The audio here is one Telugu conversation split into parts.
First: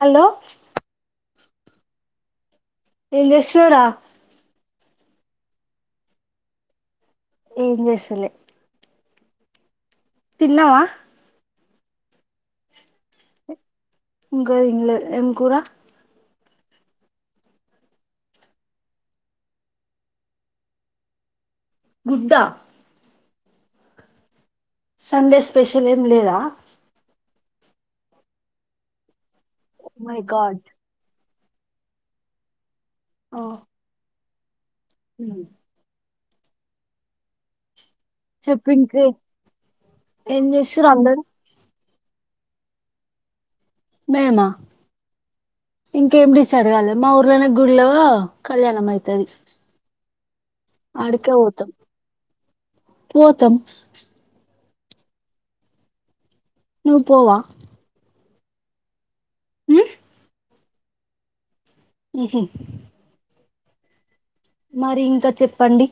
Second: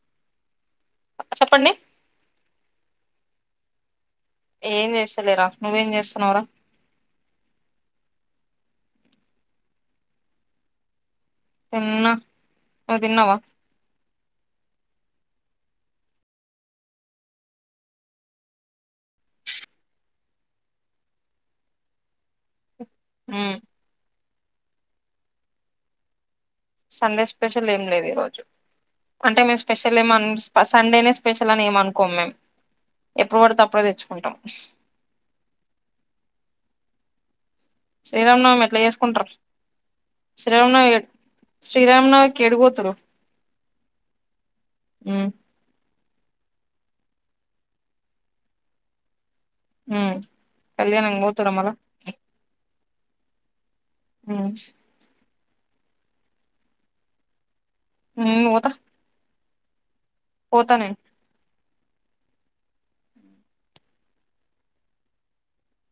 హలో చెప్పండి ఏం చేస్తున్నావ్రా ఏం చేస్తలేరా నువ్వేం చేస్తున్నావ్ రా ఏం చేస్తలే తిన్నావా తిన్నా నువ్వు తిన్నావా ఇంగ తినలేదు ఎం కూరా ముద్ద హ్మ్ సండే స్పెషల్ ఏం లేదా సండే స్పెషల్ ఏం లేదు ఈరోజు అంటే మేము ఓ స్పెషల్ ఏమో మై అన్ గాడ్ సండేనె స్పెషల్ అని ఏం అనుకోం మేమ్ ఎప్పుడు పడుతె అప్పుడె తెచ్చుకుంటాం ష్ హు శ్రీరామనవమి చెప్పు ఎట్ల ఇంకే చేసుకుంటరు ఏం చేస్తుర్రు శ్రీరామనవమీ అందరు శ్రీరామనవమికి ఏడికి పోతురు మేమా ఇంకేం డిసైడ్ గాలే మా ఊర్లనే గుడిలొ కళ్యాణం అయితది ఉ కళ్యాణానికి పోతురా మల్ల పోతం నువ్ పోవా నిన్ను పోతా ఉ పోతనేను ఉహు మరి ఇంకా చెప్పండి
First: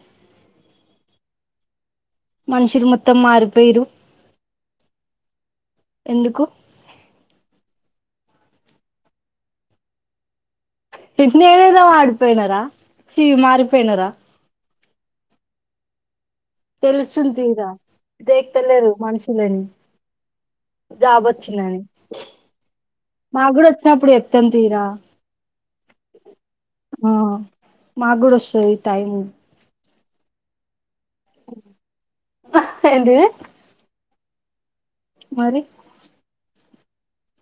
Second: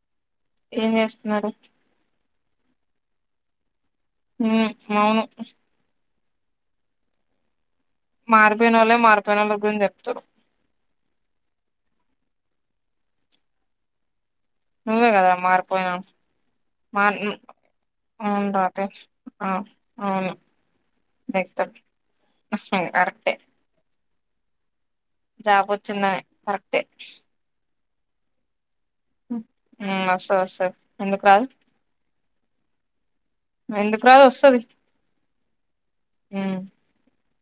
ఏం చేస్తున్నారు మనుషులు మొత్తం మారిపోయిరు ఉ అవును ఎందుకు మారిపోయినోళ్ళే మారిపోయినోళ్ళ గురించి చెప్తారు ఇటు నేను ఏడ మాడిపోయినరా చి మారిపోయినరా నువ్వే కదా మారిపోయినవ్ తెలుసుందిరా రాతే డెక్తలేరు ఆ, మనుషులని జాబ్ అవును వచ్చిందని కరెక్టే మా కూడా వచ్చినప్పుడు చెప్ వాతంతిరా జాబ్ వచ్చిందని కరెక్టే ఆ మాకు కూడా వస్తది టైం హుమ్ వస్తా వస్తది ఎందుకు రాదు ఏంది ఎందుకు రాదు వస్తది మరి ఉ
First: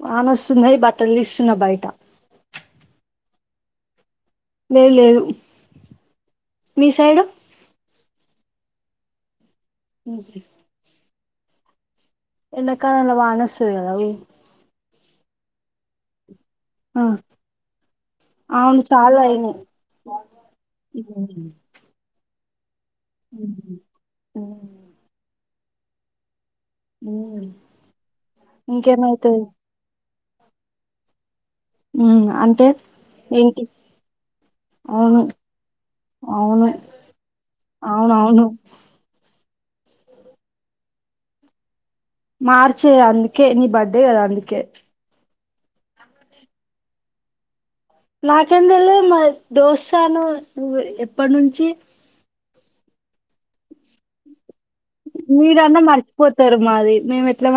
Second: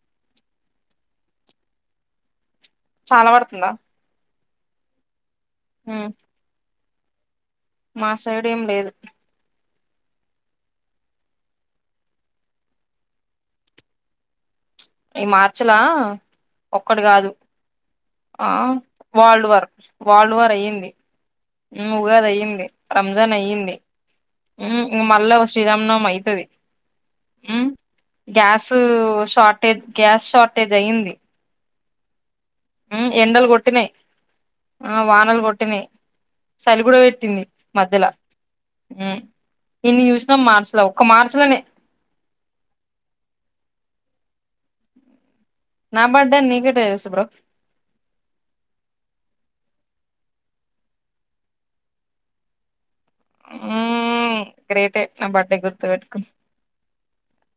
వాన వస్తుంది బట్టలు తీస్తున్నా బయట చాలా వడుతుందా లేదు లేదు హు మీ సైడు మా సైడ్ ఏం లేదు ఎండాకాలం ల వాన వస్తది కదా ఉ ఈ మర్చి ల ఆ, ఒక్కటి కాదు ఆ అవును చాలా వాళ్డ్ అయినాయి వారు వాల్డ్ వారు అయ్యింది ఉగాది అయింది రంజాన్ అయ్యింది ఉ మళ్ళా వస్ శ్రీ రామనవమి అయితది ఊ ఉమ్ గ్యాస్ ఇంకేమవుతది షార్టేజ్ గ్యాస్ షార్టేజ్ అయ్యింది. ఊ అం ఉ ఎండలు కొట్టినయ్ ఆ అవును వానలు కొట్టినయ్ అవును సలి కూడ పెట్టింది మధ్యల అవునవును ఊ ఇన్ని చూసినాం మార్చిలో ఒక్క మార్చి లోనే మార్చే అందుకే నీ బర్త్డే కదా అందుకే నా బర్త్డే అని నీకేట్ట తెలుసు బ్రో నాకెం తెలవద్ మా దోస్తాన్ నువు ఎప్పుడ్నుంచి ఊ మీరన్నా మర్చిపోతారు మాది మేము ఎట్లా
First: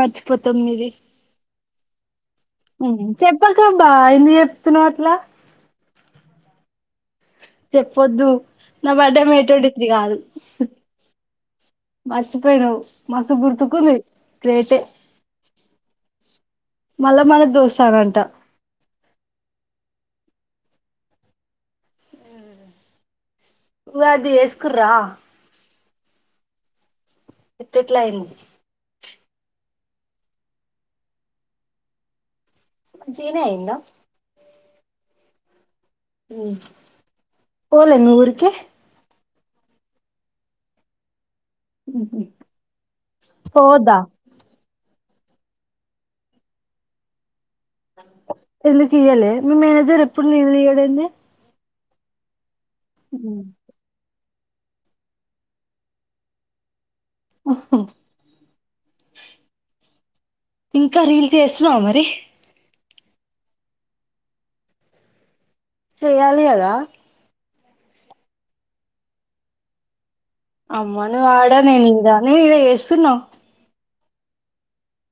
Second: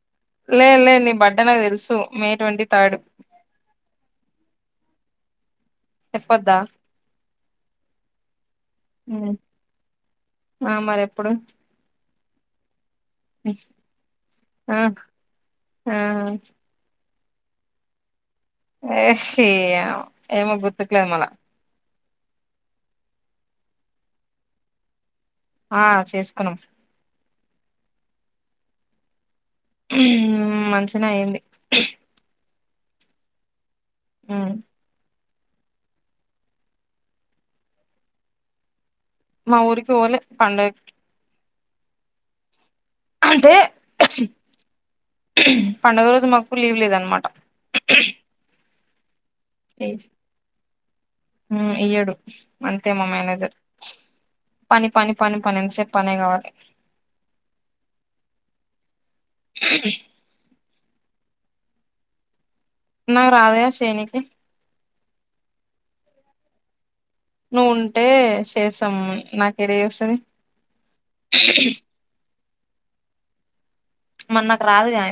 లే లే నీ బర్త్డే నాకు తెలుసు మే ట్వంటీ ఉ థర్డ్ చెప్పాకబ్బా ఎందుకు చెప్తున్నావట్లా చెప్పొద్దా చెప్పొద్దు నా బర్డె మే ట్వంటీ త్రీ కాదు ఆ మరి ఎప్పుడు మర్చిపోయినవ్ మస్తు గుర్తుకుంది గ్రేటే ఆహా మల్ల మల్ల దోస్తానంట ఏ షి ఏమో ఏమో గుర్తుకులేదు మళ నువ్వది ఎసుకోరా ఆ చేసుకున్నాం ఎట్ల ఎట్లయింది. మంచినే అయింది. మంచిగనే అయ్యిందా ఉ ఊ పోలే మీ ఊరికి మా ఊరికి పోలే పండగ్కి ఊహు అంటే పండుగ రోజు మాకు లీవ్ లేదనమాట. ఎందుకు ఇయ్యలే మీ మేనేజర్ ఎప్పుడు లీవ్ లియ్యడే ఏంది ఊ ఇయ్యడు అంతే మా ఉమ్. మేనేజర్ పని పని పని పని ఏంతసేపు పనే కావాలి. అహొ ఇంకా రీల్ చేస్తున్నావ మరి నాకు రాదు గా చేయనికి చేయాలి కదా నువ్వుంటే చేసాం అని నాకు ఇడా ఏడా వస్తది అమ్మ నువ్వు ఆడ నేను ఇడా నేను ఇడా చేస్తున్న మరి నాకు రాదుగా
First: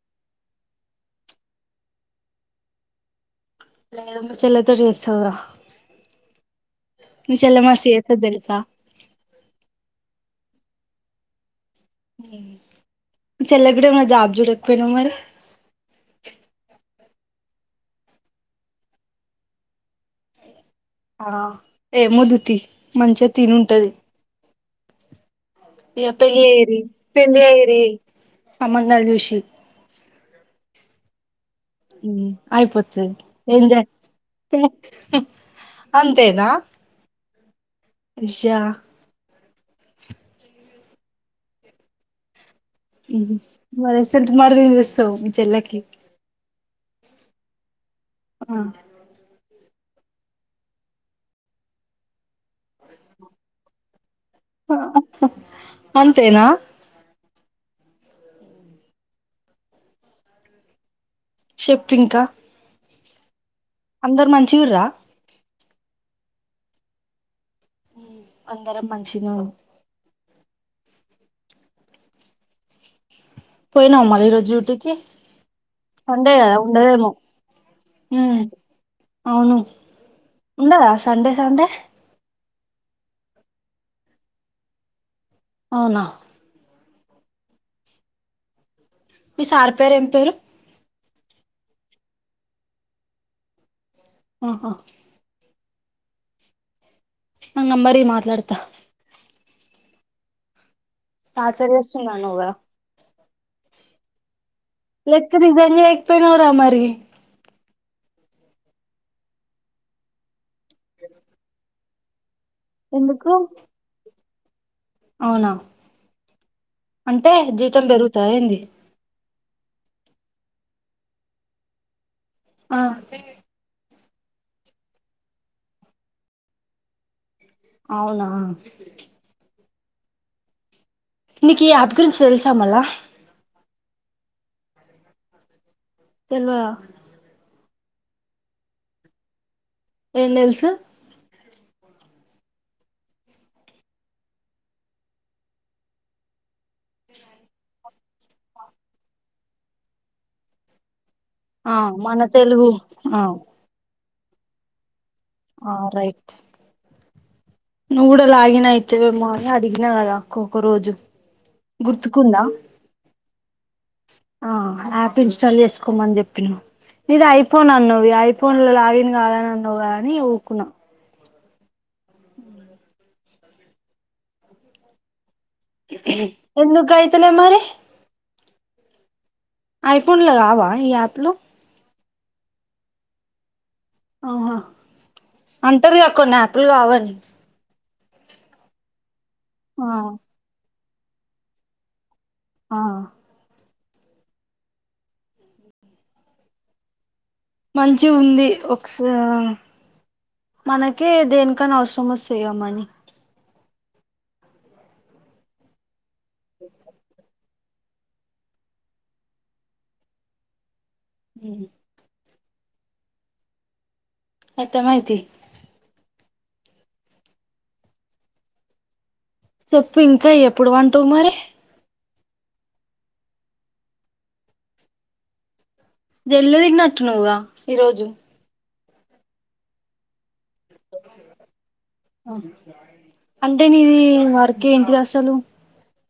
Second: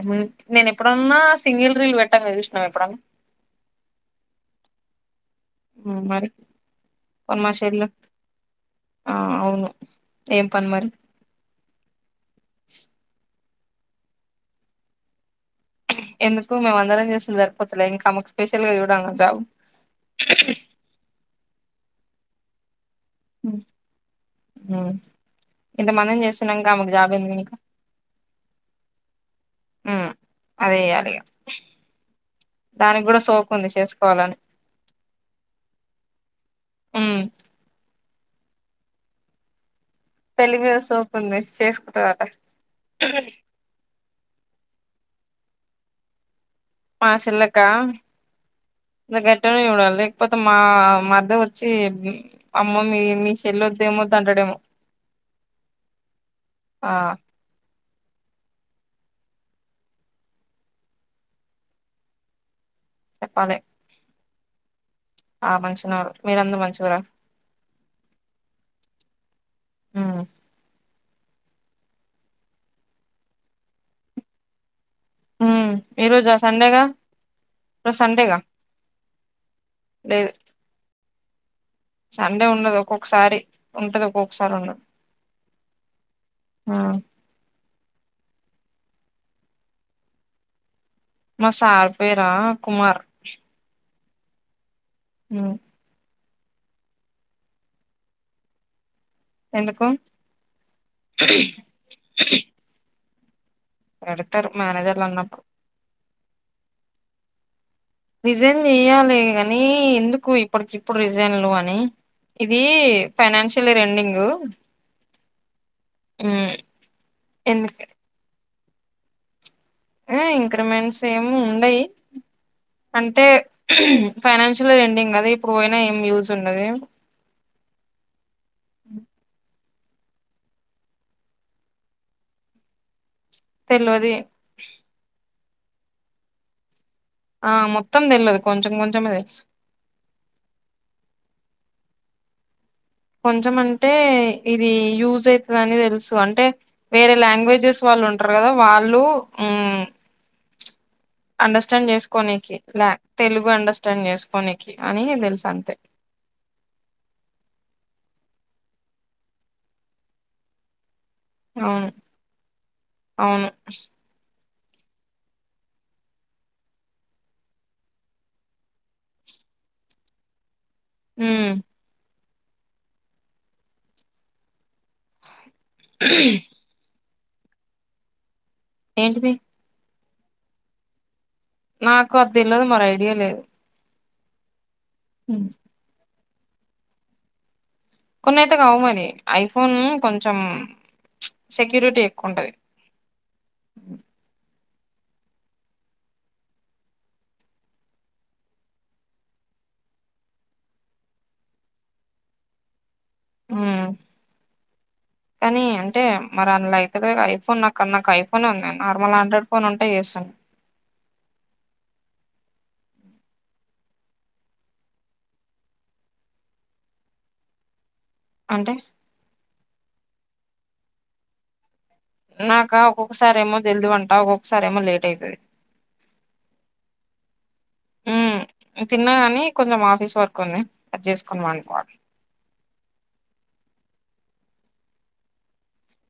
నేను ఎప్పుడున్నా సింగిల్ రీల్ పెట్టాంగా చూసినవా ఎపుడన్న లేదు మీ చెల్లెతొ చేస్తావురా మరి మీ మరి మా చెల్లె మస్తు చేత్తాది తెల్సా ఆ అవును ఏం పని మరి అవును మీ చెల్లికి కూడా ఏమైనా జాబ్ చూడకపోయినావ మరి ఎందుకు మేము అందరం చేస్తున్నమ్ సరిపోతులే ఇంకా ఆమెకు స్పెషల్ గా చూడాలనా జాబ్ ఆ ఏం వొద్దు తీ మంచిగా తిని ఉంటాది అ ఇంకా పెళ్ళి చేయిరి ఎందుకు పెళ్ళి ఇంకా చేయిరే సంబంధాలు చూషి ఉమ్ అదే అదిగ అయిపోతాది ఉంది ఎంజాయ్ చేసుకోవాలని హు [unintelligible] అంతేన ఉమ్ ఇజా పెళ్లి మీద సోపు ఉంది చేసుకుంటాదట ఉహూ బ్రాతిమలాడుకొని చేస్తావు మీ చెల్లికి ఆ సూనక్క ఆ ట్టే చూడాలి లేకపోతే మా మధ్య వచ్చి అమ్మ మీ మీ చెల్లో తేమాన్ అంతేనా ఆ చెప్ ఇంకా చెప్పాలే అందరు మంచిగుర్రా ఆ మంచిగా ఉన్నారు మీరందరూ మంచిగురా అందరం మంచినే ఆ పోయినావ మళ్ళ ఇరోజు డ్యూటీ కీ ఉమ్ ఈ సండే రోజా కదా సండేగా ఉండదేమో ఈరోజు సండేగా లేదు ఉండదా సండే సండే సండే ఉండదు ఒక్కొక్కసారి ఉంటది ఒక్కొక్కసారి ఉండదు అవునా ఆ మీ సార్ పేరు ఏం పేరు మా సార్ పేరా కుమార్ ఆహ అ నక్ నంబర్ ఇయ్యి మాట్లాడుతా ఎందుకు టచ్చర్ చేస్తుండు అన్నావు కదా కొడుతరు లేకపోతే రిసైన్ చేయక్ పోయినవ్ రా మరి రిజైన్ చెయ్యాలే గని ఎందుకు ఇప్పటికి ఇప్పుడు రిజైన్లు అని ఇది ఎందుకు ఫైనాన్షియల్ ఎండింగు అ అవునా అంటే ఎందుకు జీతం పెరుగుతాయ ఏంది? ఏ ఇంక్రిమెంట్స్ ఏమి ఉండయి. ఆ అంటే? ఫైనాన్షియల్ ఎండింగ్ కదా ఇప్పుడు పోయినా ఏం యూజ్ ఉండది. అవునా? నీకు ఈ యాప్ గురించి తెలుసామల్లా? తెల్వది. తెల్వదా? ఆ మొత్తం తెలియదు కొంచెం కొంచమే తెలుసు. ఏం తెలుసు కొంచెం అంటే ఇది యూజ్ అవుతదని తెలుసు అంటే వేరే లాంగ్వేజెస్ వాళ్ళు ఉంటారు కదా వాళ్ళు హు ఆ అండర్స్టాండ్ మన చేసుకోనికి తెలుగు లా ఆ తెలుగు అండర్స్టాండ్ చేస్ కొనికి అని తెలుసు ఆ అంతే రైట్ నువ్వు కూడా లాగినయితేవేమో అని అడిగినా కదక్క ఒక్క రోజు అవును గుర్తుకుంద అవును ఆ యాప్ ఇన్స్టాల్ చేసుకోమని చెప్పిన నీది ఐఫోన్ అన్నది ఐఫోన్ల లాగిన్ కాదని అన్నావుగా అని ఊకున్నా హు ఎందు కై తలే మరి ఏంటిది ఐఫోన్లు రావా ఈ యాప్లు. నాకు అది తెల్వదు మరి ఐడియా లేదు. ఆహా! అంటరుగా? కొన్ని యాపులు కావాలి. కొన్ని అయితే కావుమరి. ఐఫోను, ఆ కొంచెం సెక్యూరిటి. ఆ! మంచి ఉంది ఒకస మనకే దేనికన్నా అవసరం వస్తాయి గ మనీ ఉమ్! కానీ అంటే? మరి అందులో అయితేలే అయిపోన్ నాకు. అక్కడ నాకు ఐఫోన్ ఉంది నార్మల్ ఆండ్రాయిడ్ ఫోన్ ఉంటే చేసాను. అర్థమయితాయి. అంటే చెప్పు ఇంకా ఎప్పుడు వంటవు మరి నాక ఒక్కొక్కసారి ఏమో జల్దీ పంట ఒక్కొక్కసారి ఏమో లేట్ అయితది జెల్ది తిన్నట్టున్నావ్ గా ఈరోజు తిన్న కానీ కొంచెం ఆఫీస్ వర్క్ ఉంది అది చేసుకొని పండుకోవాలి అంటే నిది వర్ కేంటిదసలు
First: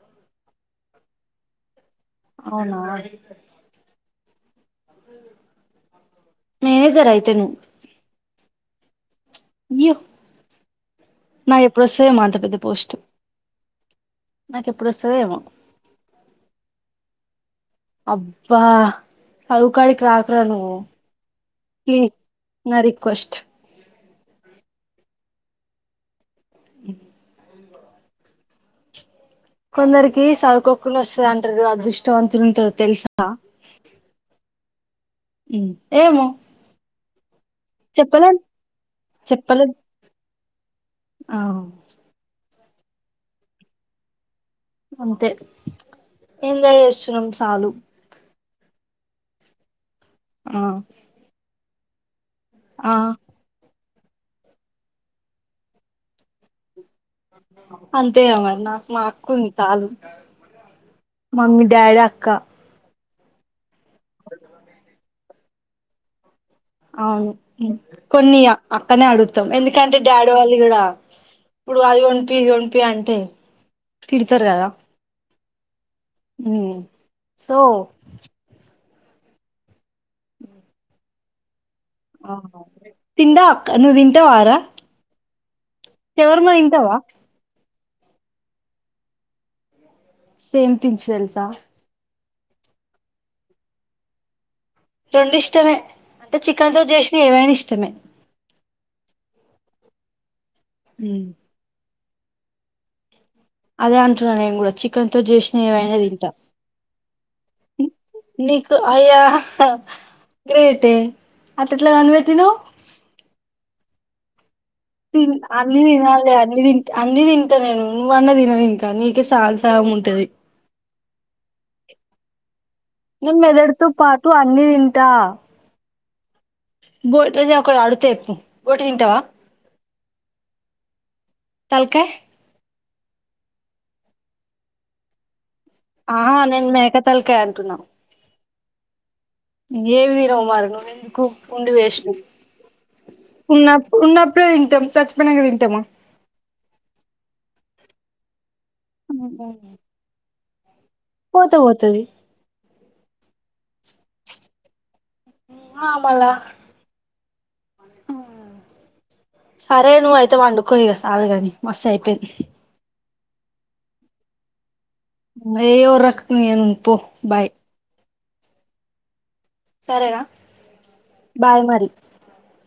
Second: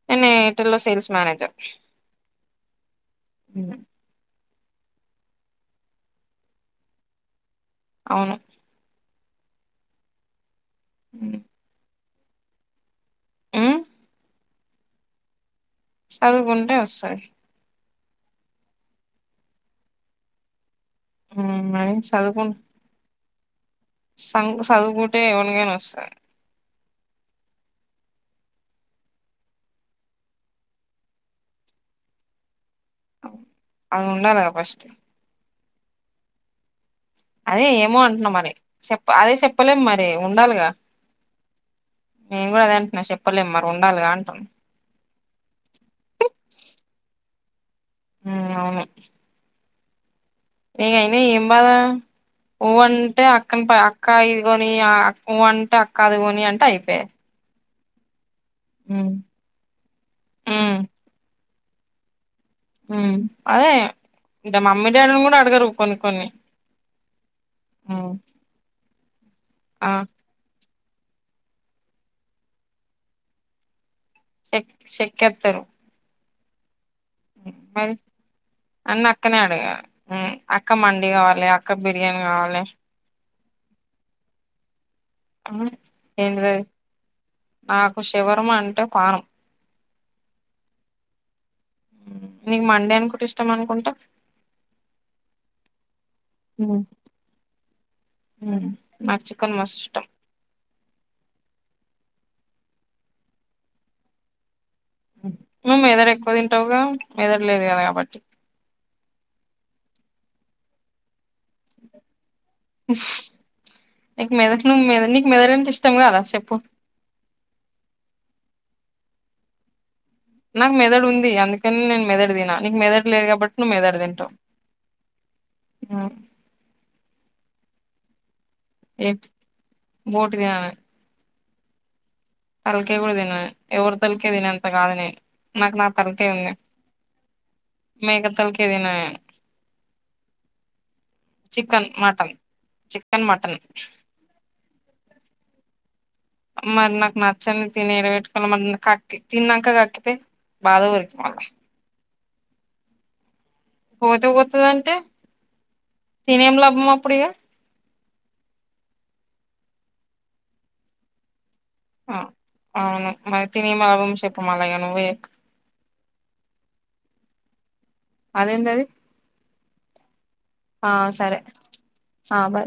నిను ఎయిటల్ ల్లో సెల్స్ మనేజర్ అవునా మేనేజర్ అయితే ను అవును వ్యూ ఉమ్ నా ఎప్పుడు వస్తాయేమో అంత పెద్ద పోస్ట్. ఉమ్ నాకు ఎప్పుడొస్తాదో ఏమో సాదువుకుంటే వస్తయి అబ్బా చదువు కాడికి రాక్ర నువ్వు ఉమ్ మరి ప్లీజ్ నా రిక్వెస్ట్ సంక్ చదువుకుంటే ఎవలకైనా వస్తాయి ఉ కొందరికి సాగుకోకుడా వస్తుంది అంటారు కదా అదృష్టవంతులుంటారు. అది ఉండాలగా ఫస్ట్ ఏమో అదే ఏమో అంటున్నా చెప్పలేం మరి చెప్ప అదే చెప్పలేం చెప్పలేము మరి ఉండాలిగా ఆ ఉ కూడా అద అంటున్నా చెప్పలేం మరి ఉండాలి గా అంటున్ అంతే ఎంజాయ్ చేస్తున్నాం చాలు ఉ అవును ఆ ఏ అయిన ఎం బాదా ఓ ఆ అంటే అక్కన్ పా అక్ క్కా ఇదిగోని అక్ ఉ అంటే అక్క అదిగని అంటే అయిపోయి. అం తె గా మరి నాకు మా అక్క ఉంది చాలు. ఉమ్ మమ్మీ, డాడీ, అక్కా ఉ అదే ఇట మమ్మీ దాడింకూడా ఆడ్ గారు కొన్ని కొన్ని అవును ఉమ్ కొనీ ఆ కనే అడు త్తం ఆ ఎందుకంటే డాడీ వాళ్ళు కూడా ఇప్పుడు అది కొంపి ఇది కొంపి అంటే. సెక్ సెకెతరు ఉ ఓ అన్న అక్కనే అడిగాలీ ఉ అక్క మడి కావాలి అ ఆహా తిండా నువ్వు తింటావా ర ఉమ్ శవర్మ ఏంటిదది తింటవా నాకు షవర్మ అంటే పానం సేమ్ పించ్ తెలుసా నీకు మండి అనికుంట ఇష్టం అనుకుంటా రెండు ఇష్టమే, అంటే చికెన్తో చేసినై ఏవైనా ఇష్టమే. ఉమ్ నాకు చికన్ మస్తు ఇష్టం. హ్మ్ అదే అంటున్న నేను కూడా చి కన్ తో చేసినవి నువ్వు ఏవైనా మెదడు తింట ఎక్కువ తింటావుగా మెదడు లేదు కదా కాబట్టి నీకు అయా గ్రేటె అట్ట ఎట్ల కనిపెట్టినవ్ నీకు మెద నువ్వు నీకు తిన్ మెదడు అంటే అన్ని ఇష్టం కాదా తినాలి చెప్పు అన్ని తింట అన్ని తింటా నేను నువ్వన్న తినవు ఇంకా కానీకి సాల్ సాగము నాకు మెదడు ఉంది అందుకని నేను మెదడు తిన, నీకు మెదడు లేదు నేను కాబట్టి నువ్వు మెదడుతో మెదడు పాటు తింటవ్ అన్ని తింటా ఉమ్ బోటది ఒకటి అడుగుత చెప్పు బోటి తింటవా బోటినాన తలకాయ్ తలకాయ్ కూడా తిన నేను, ఎవరు తలకాయ్ తినే అంత కాదు నేను. నాకు నా తలకాయ ఆహా ఉంది నేను మేక తలకాయ్ అంటున్నా మేక తలకాయ తిన నేను ఏవి తినవ్ మరి నువ్వెందుకు ఉండి చికెన్ వేస్ట్ నువ్, మటన్ చికెన్ మటన్ ఉన్నప్పు ఉన్నప్పుడే తింటం సచ్చిపోయినంక తింటమా మరి నాకు నచ్చని తినేడబెట్టుకోవాలి మరి నా కక్కి తిన్నంక కక్కితే బాధ ఊరికి పంపి పోతే పోతది పోతే పోతదంటే ఆ మళ్ళా తినేం లాభమప్పుడిగా సరే నువ్వు అయితే వండుకో ఇగ సాలు గని మస్త్ ఆ అయిపోయింది అవును మరి తిని [unintelligible] ఏ ఒర్రక్ నువ్వు ఇగ నువ్ పో బయ్ అదెందది సరేనా, బాయ్ మరి. ఆ బాయ్